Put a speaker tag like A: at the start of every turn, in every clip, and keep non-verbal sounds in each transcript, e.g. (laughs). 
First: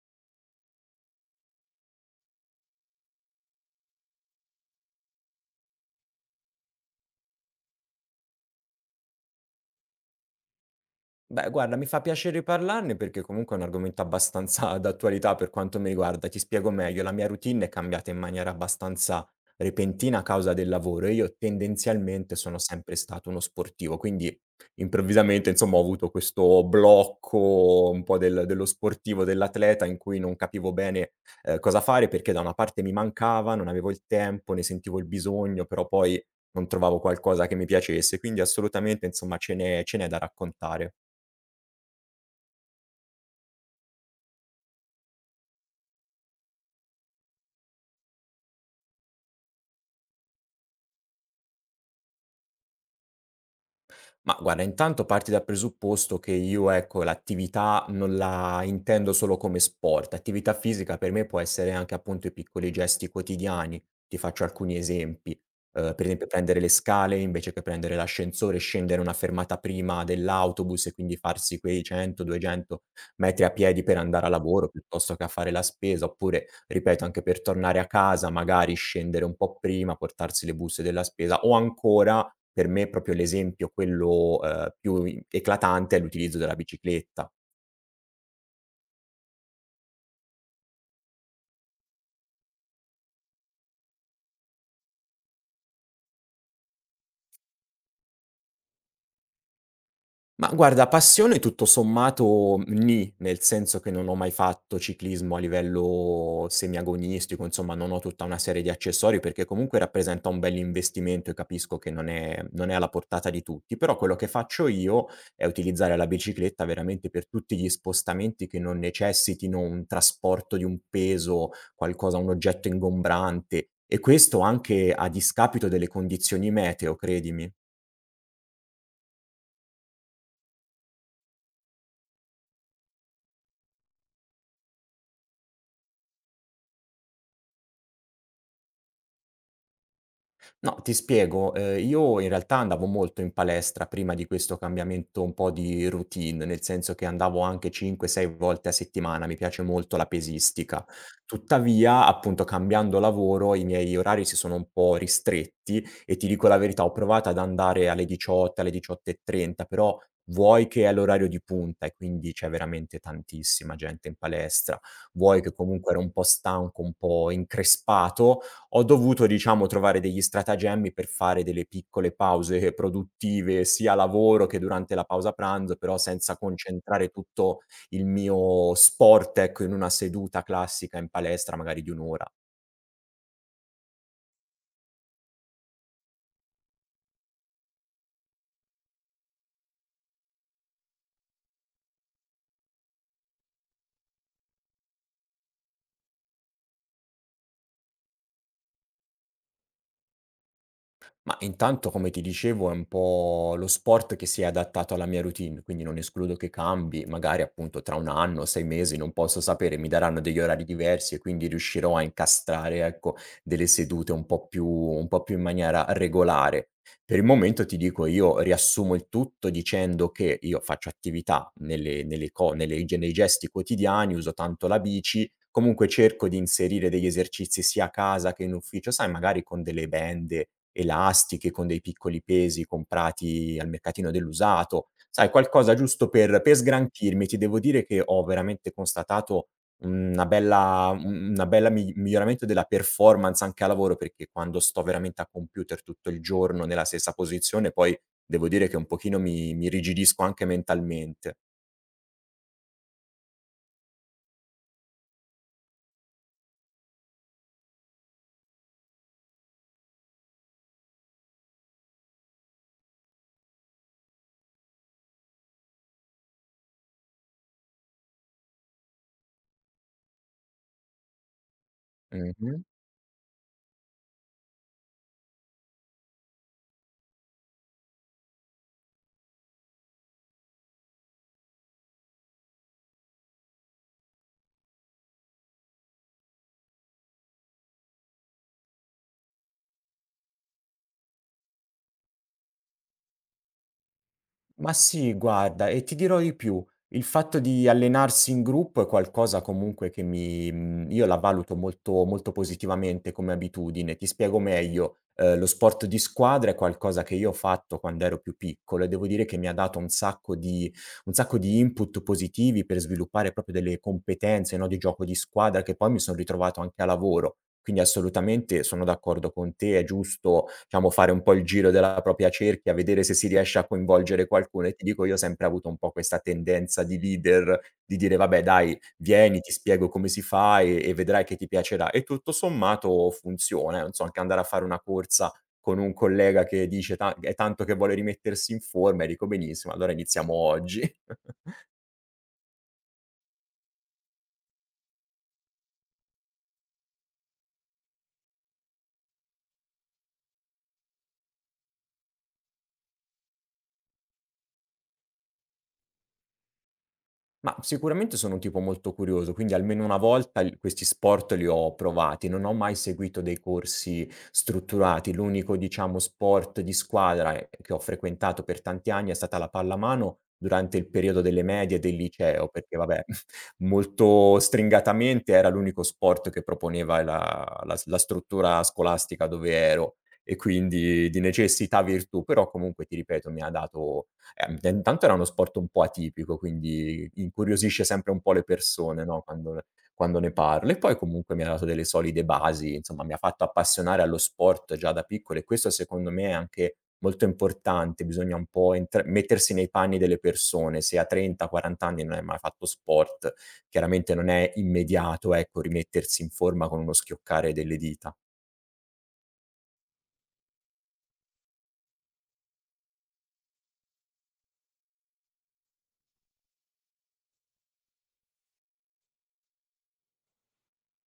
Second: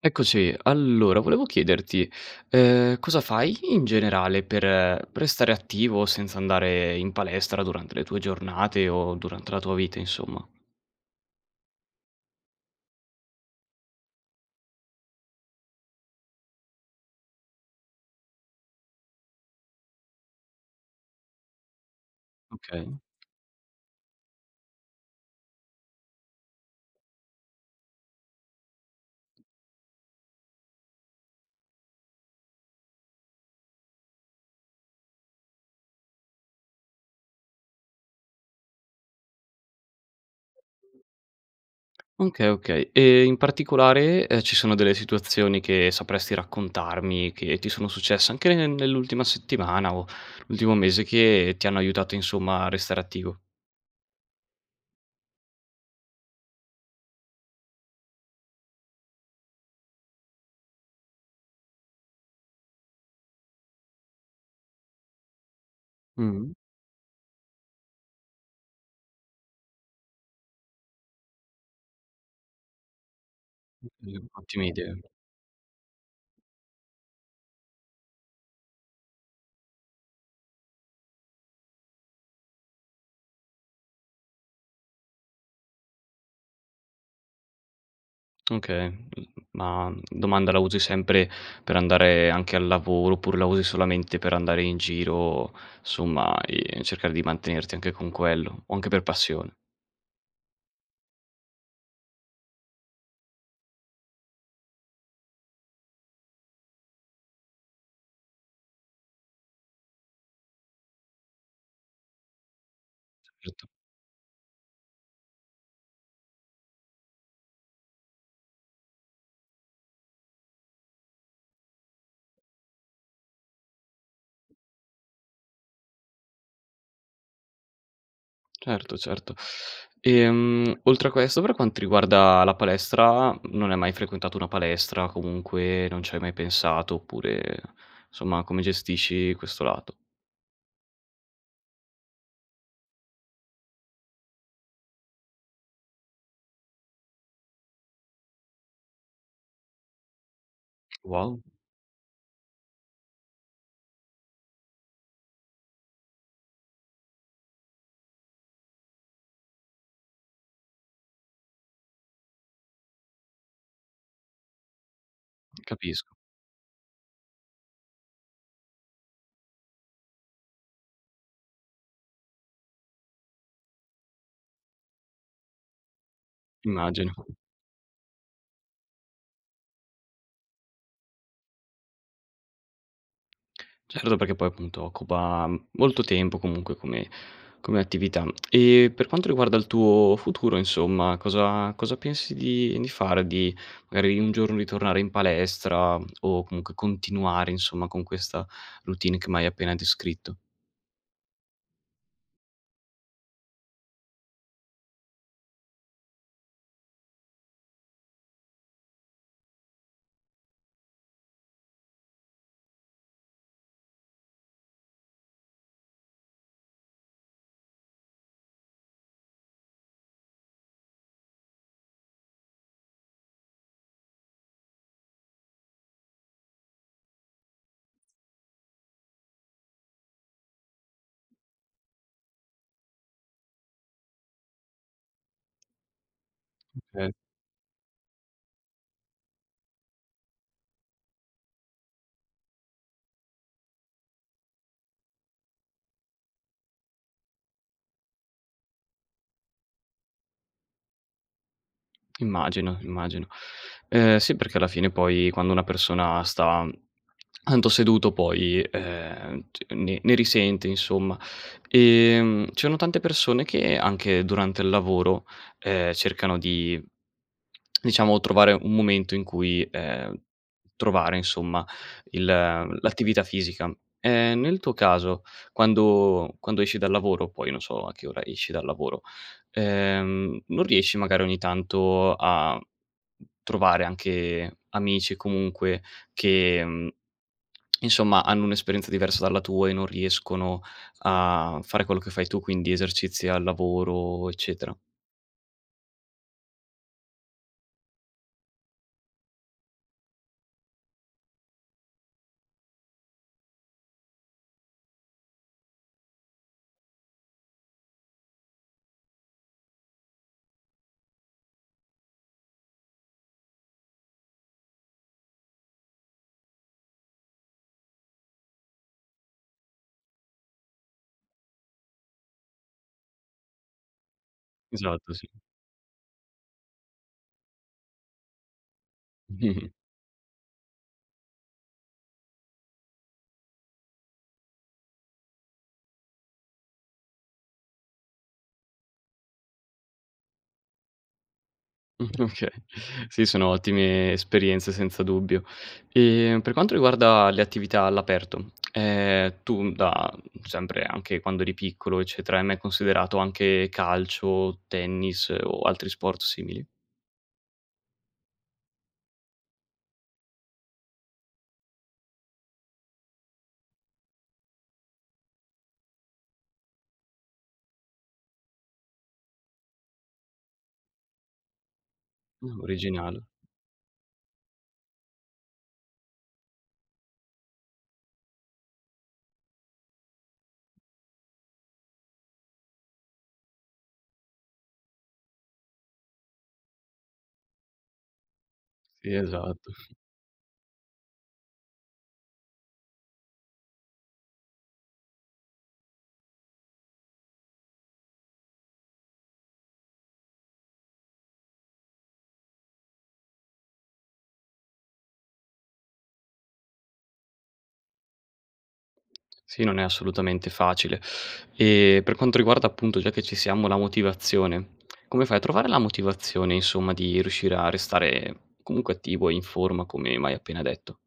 A: Eccoci, allora volevo chiederti, cosa fai in generale per restare attivo senza andare in palestra durante le tue giornate o durante la tua vita insomma?
B: Beh, guarda, mi fa piacere parlarne perché comunque è un argomento abbastanza (laughs) d'attualità per quanto mi riguarda. Ti spiego meglio, la mia routine è cambiata in maniera abbastanza repentina a causa del lavoro e io tendenzialmente sono
A: Okay.
B: sempre stato uno sportivo, quindi improvvisamente, insomma, ho avuto questo blocco un po' dello sportivo, dell'atleta, in cui non capivo bene cosa fare perché da una parte mi mancava, non avevo il tempo, ne sentivo il bisogno, però poi non trovavo qualcosa che mi piacesse, quindi assolutamente, insomma, ce n'è da raccontare.
A: Okay, okay. E in particolare, ci sono delle situazioni che sapresti raccontarmi che ti sono successe anche ne nell'ultima settimana o l'ultimo mese che ti hanno aiutato insomma a restare attivo?
B: Ma guarda, intanto parti dal presupposto che io, ecco, l'attività non la intendo solo come sport. Attività fisica per me può essere anche appunto i piccoli gesti quotidiani. Ti faccio alcuni esempi. Per esempio,
A: Mh-mh.
B: prendere le scale invece che prendere l'ascensore, scendere una fermata prima dell'autobus e quindi farsi quei 100-200 metri a piedi per andare a
A: Ottime
B: lavoro
A: idee.
B: piuttosto che a fare la spesa. Oppure, ripeto, anche per tornare a casa, magari scendere un po' prima, portarsi le buste della spesa o ancora, per me, proprio l'esempio quello, più i eclatante è l'utilizzo della bicicletta.
A: Okay, ma domanda, la usi sempre per andare anche al lavoro, oppure la usi solamente per andare in giro, somma, e cercare di mantenerti anche con quello, o anche per passione?
B: Ma guarda, passione tutto sommato nì, nel senso che non ho mai fatto ciclismo a livello semiagonistico, insomma non ho tutta una serie di accessori perché comunque rappresenta un bell'investimento e capisco che non è alla portata di
A: Certo,
B: tutti, però quello che faccio io è utilizzare la bicicletta veramente per tutti gli spostamenti che non necessitino un trasporto di un peso, qualcosa, un oggetto ingombrante, e questo anche a discapito delle condizioni meteo, credimi.
A: certo, certo. Oltre a questo, per quanto riguarda la palestra, non hai mai frequentato una palestra, comunque non ci hai mai pensato, oppure, somma, come gestisci questo lato?
B: No, ti spiego, io in realtà andavo molto in palestra prima di questo cambiamento un po' di routine, nel senso che andavo anche 5, 6 volte a settimana, mi piace molto la pesistica.
A: Wow,
B: Tuttavia, appunto, cambiando lavoro i miei orari si sono un po' ristretti e ti dico la verità, ho provato ad andare alle 18, alle 18:30, però vuoi che è l'orario di punta e quindi c'è veramente tantissima gente in palestra, vuoi che comunque ero un
A: capisco,
B: po' stanco, un po' increspato, ho dovuto, diciamo, trovare degli stratagemmi per fare delle piccole pause produttive, sia a lavoro che durante la pausa pranzo, però senza concentrare
A: immagino.
B: tutto il mio sport, ecco, in una seduta classica in palestra magari di 1 ora.
A: Certo, perché poi appunto occupa molto tempo comunque come attività. E per quanto riguarda il tuo futuro insomma, cosa pensi di fare? Di magari un giorno ritornare in palestra o comunque continuare insomma con questa routine che m'hai appena descritto?
B: Ma intanto, come ti dicevo, è un po' lo sport che si è adattato alla mia routine, quindi non escludo che cambi, magari appunto tra un anno, sei mesi, non posso sapere, mi daranno degli orari diversi e quindi riuscirò a incastrare, ecco, delle sedute un po' più in maniera regolare. Per il momento ti dico, io riassumo il tutto dicendo che io faccio attività nei gesti quotidiani, uso tanto la bici, comunque cerco di inserire degli esercizi sia a casa che in ufficio, sai magari con delle bende elastiche, con dei piccoli pesi comprati al mercatino dell'usato, sai, qualcosa giusto per sgranchirmi. Ti devo dire che ho veramente constatato una bella un una bella mi miglioramento della performance anche a lavoro, perché quando sto veramente a computer tutto il giorno nella stessa posizione, poi devo dire che un pochino mi irrigidisco anche mentalmente.
A: Immagino, immagino. Sì, perché alla fine poi quando una persona sta tanto seduto poi, c ne risente insomma. C'erano tante persone che anche durante il lavoro, cercano di diciamo trovare un momento in cui, trovare insomma il
B: Mh-mh.
A: l'attività fisica. Nel tuo caso, quando esci dal lavoro, poi non so a che ora esci dal lavoro. Non riesci magari ogni tanto a trovare anche amici comunque che, insomma hanno un'esperienza diversa dalla tua e non riescono a fare quello che fai tu, quindi esercizi al lavoro,
B: Ma
A: eccetera.
B: sì, guarda, e ti dirò di più, il fatto di allenarsi in gruppo è qualcosa comunque che mi io la valuto molto molto positivamente come abitudine. Ti spiego meglio: lo sport di squadra è qualcosa che io ho fatto quando ero più piccolo e devo dire che mi ha dato un sacco di input positivi per sviluppare proprio delle competenze, no, di gioco di squadra che poi mi son ritrovato anche a lavoro. Quindi assolutamente sono d'accordo con te, è giusto, diciamo, fare un po' il giro della propria cerchia, vedere se si riesce a coinvolgere qualcuno e ti dico,
A: Esatto,
B: io ho
A: sì.
B: sempre avuto un po' questa tendenza di leader, di dire: "Vabbè dai, vieni, ti
A: (laughs)
B: spiego come si fa e vedrai che ti piacerà." E tutto sommato funziona, non so, anche andare a fare una corsa con un collega che dice: "Ta è tanto che vuole rimettersi in forma", e dico: "Benissimo, allora iniziamo oggi". (laughs)
A: (laughs) Okay. Sì, sono ottime esperienze senza dubbio. Per quanto riguarda le attività all'aperto, tu da sempre anche quando eri piccolo, eccetera, hai mai considerato anche calcio, tennis o altri sport simili?
B: Ma sicuramente sono un tipo molto curioso, quindi almeno una volta il questi sport li ho provati. Non ho mai seguito dei corsi strutturati. L'unico, diciamo, sport di squadra, che ho frequentato per tanti anni è stata la pallamano durante il periodo delle medie e del liceo, perché vabbè,
A: Originale.
B: (laughs) molto stringatamente era l'unico sport che proponeva la struttura scolastica dove ero, e quindi di necessità virtù, però comunque ti ripeto mi ha dato. T Intanto era uno sport un po' atipico, quindi incuriosisce sempre un po' le persone,
A: Sì,
B: no,
A: esatto.
B: quando ne parlo. E poi comunque mi ha dato delle solide basi, insomma mi ha fatto appassionare allo sport già da piccolo e questo secondo me è anche molto importante, bisogna un po' entr mettersi nei panni delle persone. Se a 30, 40 anni non hai mai fatto sport, chiaramente non è immediato, ecco, rimettersi in forma con uno schioccare delle dita.
A: Sì, non è assolutamente facile. E per quanto riguarda appunto, già che ci siamo, la motivazione, come fai a trovare la motivazione insomma di riuscire a restare comunque attivo e in forma come m'hai appena detto?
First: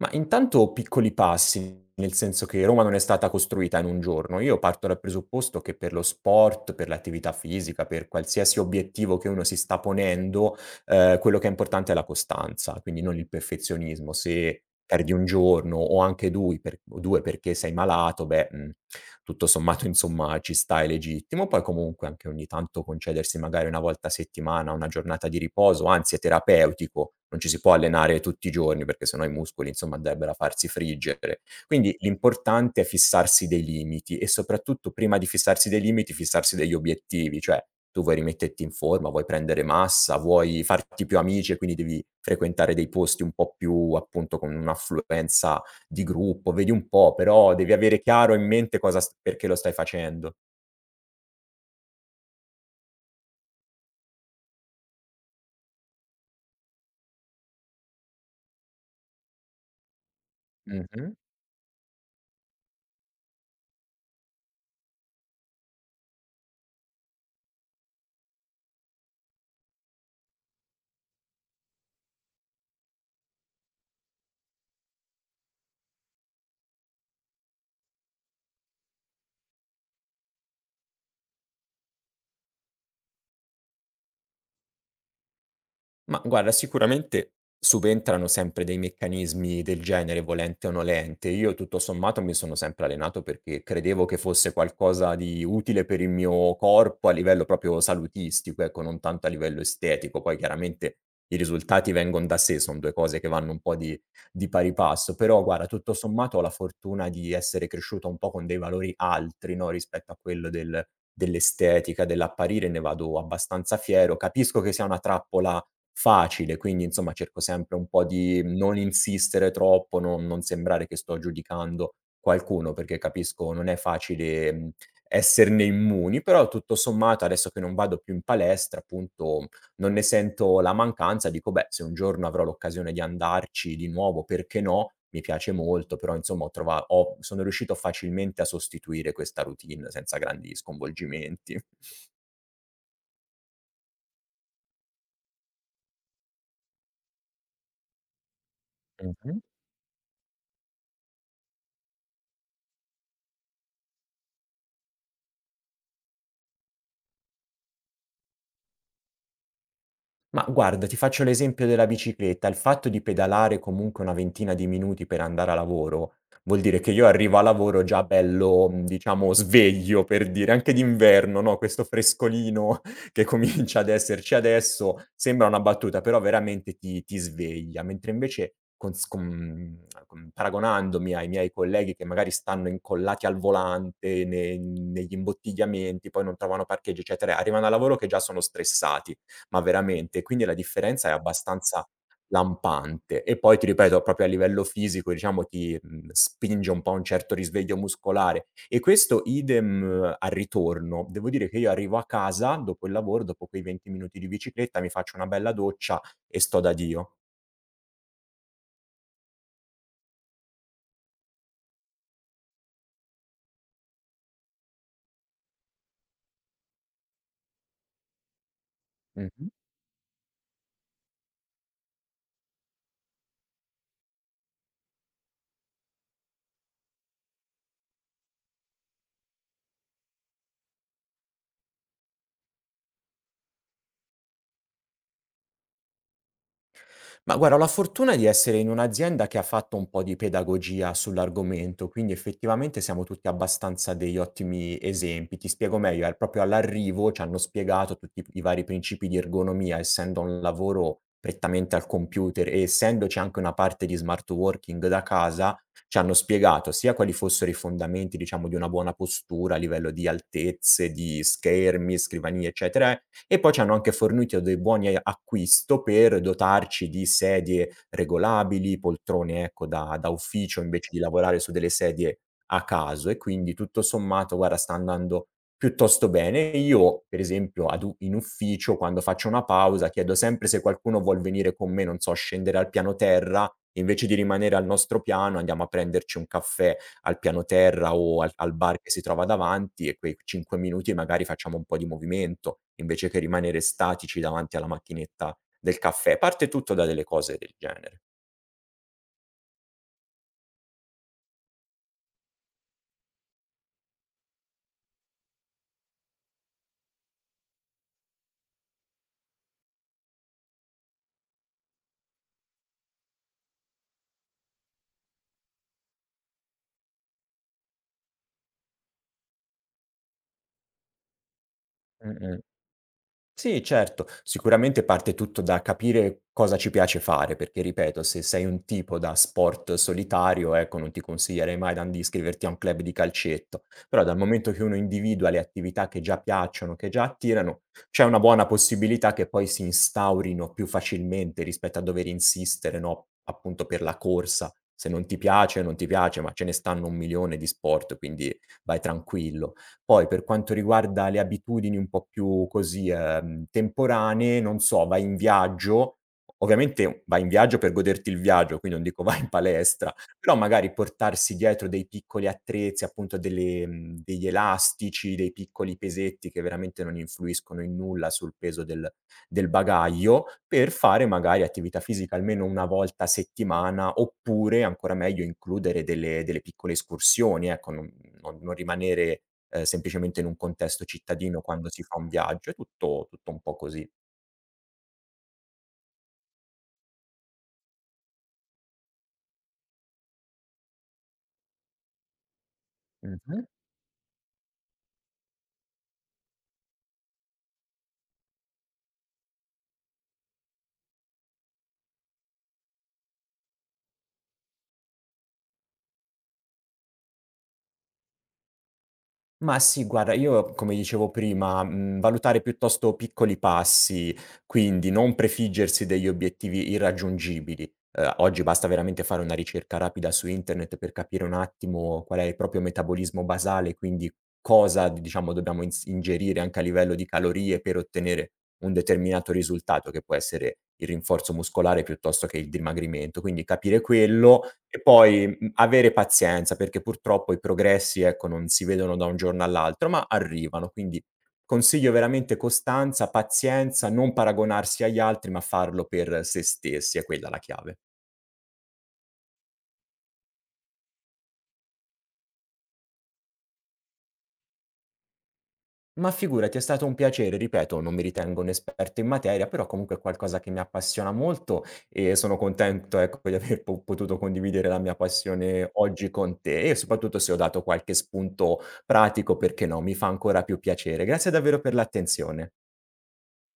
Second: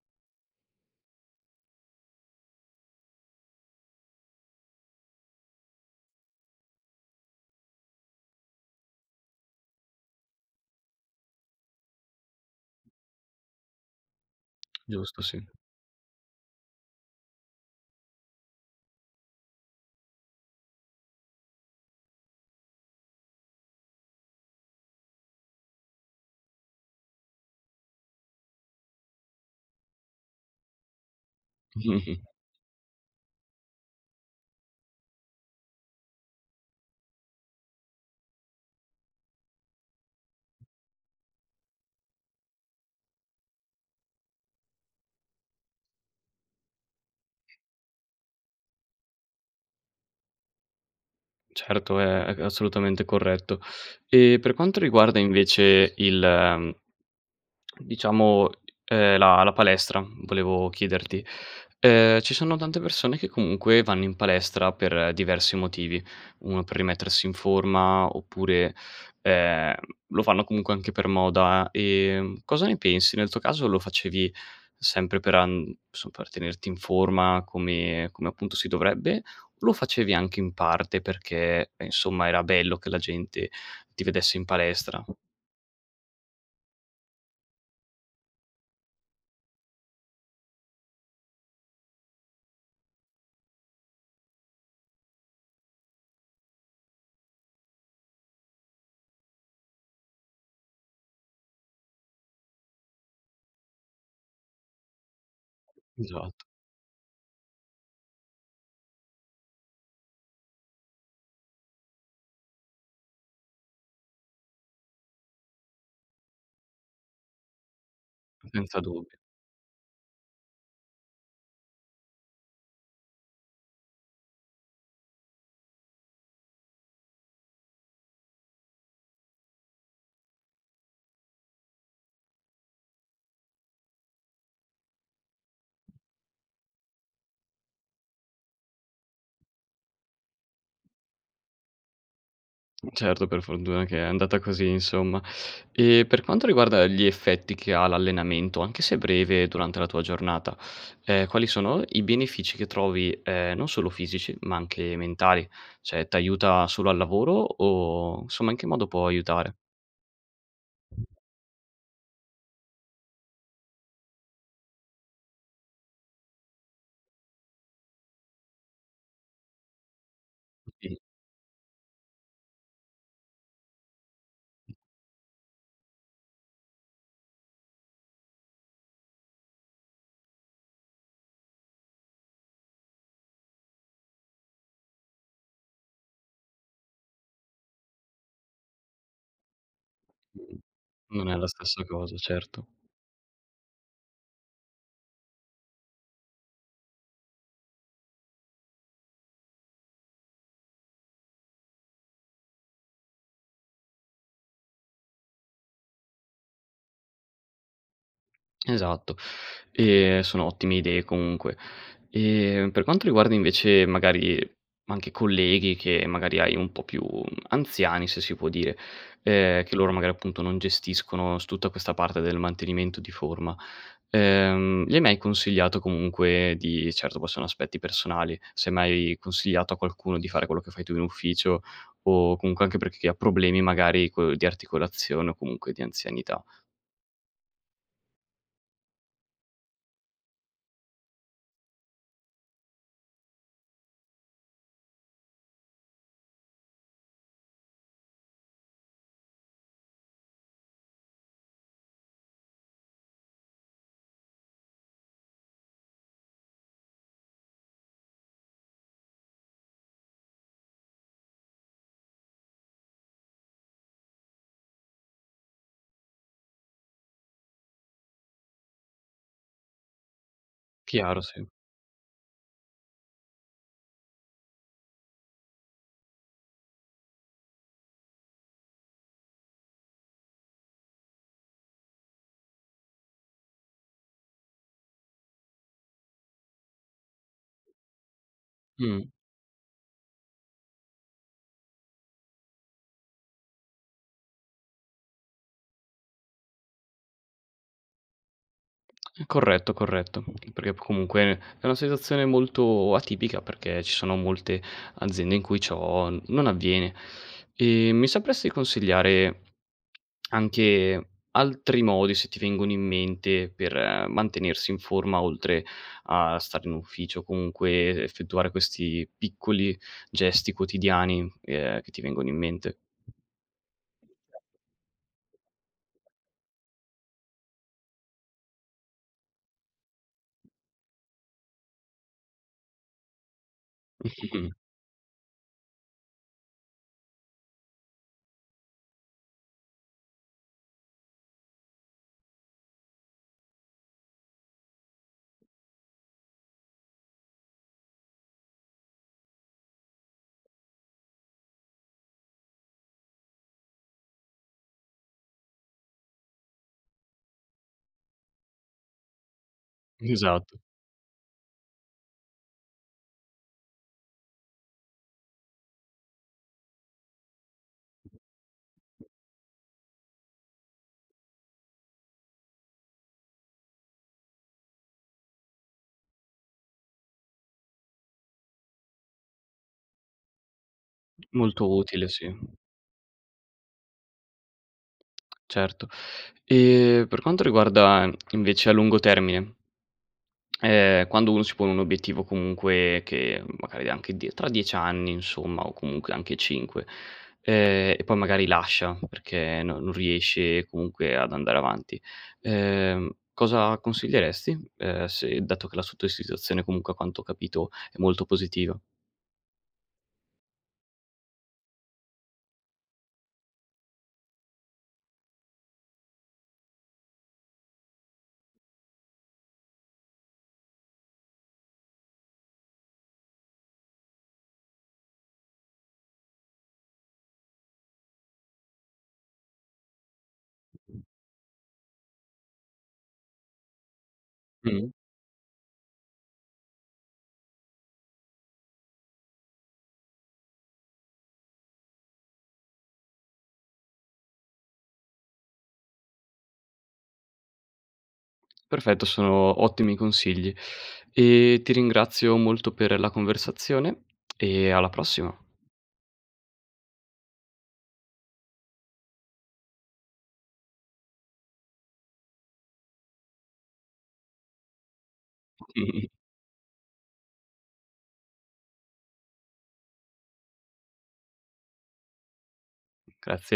B: Ma intanto piccoli passi, nel senso che Roma non è stata costruita in un giorno. Io parto dal presupposto che per lo sport, per l'attività fisica, per qualsiasi obiettivo che uno si sta ponendo, quello che è importante è la costanza, quindi non il perfezionismo. Se perdi
A: Giusto,
B: 1
A: sì.
B: giorno o anche dui per o 2 perché sei malato, beh, mhmm tutto sommato insomma ci sta, è legittimo. Poi comunque anche ogni tanto concedersi magari una volta a settimana una giornata di riposo, anzi è terapeutico, non ci si può allenare tutti i giorni perché sennò i muscoli insomma andrebbero a farsi friggere. Quindi
A: Mh-mh.
B: l'importante è fissarsi dei limiti e soprattutto prima di fissarsi dei limiti, fissarsi degli obiettivi, cioè tu vuoi rimetterti in forma, vuoi prendere massa, vuoi farti più amici e quindi devi frequentare dei posti un po' più appunto con un'affluenza di gruppo, vedi un po', però devi avere chiaro in mente cosa st perché lo stai facendo.
A: Certo, è assolutamente corretto. E per quanto riguarda invece il diciamo, la palestra, volevo
B: Mh-mh.
A: chiederti. Ci sono tante persone che comunque vanno in palestra per diversi motivi. Uno per rimettersi in forma, oppure, ehm, lo fanno comunque anche per moda. Cosa ne pensi? Nel tuo caso lo facevi sempre per an so per tenerti in forma come appunto si dovrebbe, o lo facevi anche in parte perché, insomma era bello che la gente ti vedesse in palestra?
B: Ma guarda, sicuramente subentrano sempre dei meccanismi del genere, volente o nolente. Io tutto sommato mi sono sempre allenato perché credevo che fosse qualcosa di utile per il mio corpo a livello proprio salutistico, ecco, non tanto a livello estetico. Poi chiaramente i risultati vengono da sé, sono due cose che vanno un po' di, pari passo. Però guarda, tutto sommato ho
A: Esatto,
B: la fortuna di essere cresciuto un po' con dei valori altri, no, rispetto a quello dell'estetica, dell'apparire, ne vado abbastanza fiero. Capisco che sia una trappola facile, quindi insomma cerco sempre un po' di non
A: senza dubbio.
B: insistere troppo, non sembrare che sto giudicando qualcuno, perché capisco non è facile, esserne immuni, però tutto sommato adesso che non vado più in palestra appunto non ne sento la mancanza, dico: "Beh, se un giorno avrò l'occasione di andarci di nuovo, perché no?" Mi piace molto, però insomma ho trova ho sono riuscito facilmente a sostituire questa routine senza grandi sconvolgimenti.
A: Certo, per fortuna che è andata così insomma. E per quanto riguarda gli effetti che ha l'allenamento, anche se
B: Mh-mh.
A: breve, durante la tua giornata, quali sono i benefici che trovi, non solo fisici, ma anche mentali? Cioè t'aiuta solo al lavoro o insomma in che modo può aiutare?
B: Ma guarda, ti faccio l'esempio della bicicletta. Il fatto di pedalare comunque una ventina di minuti per andare a lavoro, vuol dire che io arrivo a lavoro già bello, diciamo sveglio, per dire, anche
A: Mh-mh.
B: d'inverno, no, questo frescolino (laughs) che comincia ad esserci adesso, sembra una battuta, però veramente ti sveglia. Mentre invece con s con mhmm, con paragonandomi ai miei colleghi che magari stanno incollati al volante, ne negli imbottigliamenti, poi non trovano parcheggio, eccetera, arrivano a lavoro che già sono stressati, ma veramente. Quindi
A: Mh.
B: la differenza è
A: Non è la stessa
B: abbastanza
A: cosa, certo.
B: lampante. E poi ti ripeto, proprio a livello fisico, diciamo, spinge un po' a un certo risveglio muscolare. E questo idem al ritorno. Devo dire che io arrivo a casa dopo il lavoro, dopo quei 20 minuti di bicicletta, mi faccio una bella doccia e sto da Dio.
A: Esatto. Sono ottime idee comunque. Per quanto riguarda invece magari anche colleghi che magari hai un po' più anziani, se si può dire,
B: Mh.
A: che loro magari appunto non gestiscono s tutta questa parte del mantenimento di forma, gli hai mai consigliato comunque di certo poi sono aspetti personali, se hai mai consigliato a qualcuno di fare quello che fai tu in ufficio o comunque anche perché chi ha problemi magari co di articolazione o comunque di anzianità?
B: Ma guarda, ho la fortuna di essere in un'azienda che ha fatto un po' di pedagogia sull'argomento, quindi effettivamente siamo tutti abbastanza degli ottimi esempi. Ti spiego meglio, proprio all'arrivo ci hanno spiegato tutti i vari principi di ergonomia, essendo un lavoro prettamente al computer e essendoci anche una parte di smart working da casa, ci hanno spiegato sia quali fossero i fondamenti, diciamo, di una buona postura a livello di altezze, di schermi, scrivanie, eccetera, e poi ci hanno anche fornito dei buoni a acquisto per dotarci di sedie regolabili, poltrone, ecco, da ufficio, invece di
A: Chiaro,
B: lavorare
A: sì.
B: su delle sedie a caso, e quindi tutto sommato, guarda, sta andando piuttosto bene. Io per esempio ad u in ufficio quando faccio una pausa chiedo sempre se qualcuno vuol venire con me, non so, scendere al piano terra e invece di rimanere al nostro piano andiamo a prenderci un caffè al piano terra o al bar che si
A: Mh.
B: trova davanti e quei 5 minuti magari facciamo un po' di movimento, invece che rimanere statici davanti alla macchinetta del caffè. Parte tutto da delle cose del genere.
A: Corretto, corretto, perché comunque è una situazione molto atipica perché ci sono molte aziende in cui ciò non avviene. Mi sapresti consigliare anche altri modi, se ti vengono in mente, per mantenersi in forma oltre a stare in ufficio, comunque effettuare questi piccoli gesti quotidiani, che ti vengono in
B: Mh-mh.
A: mente?
B: Sì, certo. Sicuramente parte tutto da capire cosa ci piace fare, perché ripeto, se sei un tipo da sport solitario, ecco, non ti consiglierei mai dan di iscriverti a un club di calcetto. Però
A: (laughs)
B: dal
A: Mh-mh.
B: momento che uno individua le attività che già piacciono, che già attirano, c'è una buona possibilità che poi si instaurino più facilmente rispetto a dover insistere, no, appunto per la corsa. Se non ti piace, non ti piace, ma ce ne stanno un milione di sport, quindi vai tranquillo. Poi per quanto riguarda le abitudini un po' più così, temporanee, non so, vai in viaggio, ovviamente vai in viaggio per goderti il viaggio, quindi non dico (laughs) vai in palestra, però
A: Esatto,
B: magari portarsi dietro dei piccoli attrezzi, appunto delle, degli elastici, dei piccoli pesetti che veramente non influiscono in nulla sul peso del bagaglio, per fare magari attività fisica almeno 1 volta a settimana, oppure ancora meglio includere delle piccole escursioni, ecco, non rimanere semplicemente in un contesto cittadino quando
A: molto
B: si fa
A: utile,
B: un
A: sì.
B: viaggio, è tutto tutto un po' così.
A: Certo. E per quanto riguarda invece a lungo termine, quando uno si pone un obiettivo comunque che
B: Mh-mh.
A: magari anche die tra 10 anni insomma, o comunque anche 5, e poi magari lascia perché no non riesce comunque ad andare avanti, cosa consiglieresti? Se dato che la sua situazione comunque a quanto ho capito è molto positiva.
B: Ma sì, guarda, io come dicevo prima, valutare piuttosto piccoli passi, quindi non prefiggersi degli obiettivi irraggiungibili. Oggi basta veramente fare una ricerca rapida su internet per capire un attimo qual è il proprio metabolismo basale, quindi cosa, diciamo, dobbiamo ins ingerire anche a livello di calorie per ottenere un determinato risultato, che può essere il rinforzo muscolare piuttosto che il dimagrimento. Quindi capire quello e
A: Mh.
B: poi, avere pazienza, perché purtroppo i progressi, ecco, non si vedono da un giorno all'altro, ma arrivano. Quindi consiglio veramente costanza, pazienza, non paragonarsi agli altri, ma farlo per se stessi, è quella la chiave.
A: Perfetto, sono ottimi consigli e ti ringrazio molto per la conversazione e alla prossima.
B: Ma figurati, è stato un piacere, ripeto, non mi ritengo un esperto in materia, però comunque è qualcosa che mi appassiona molto e sono contento, ecco, di aver potuto condividere la mia passione oggi
A: (laughs)
B: con te e soprattutto se ho dato qualche spunto pratico, perché no, mi fa ancora più piacere. Grazie davvero per l'attenzione.
A: Grazie.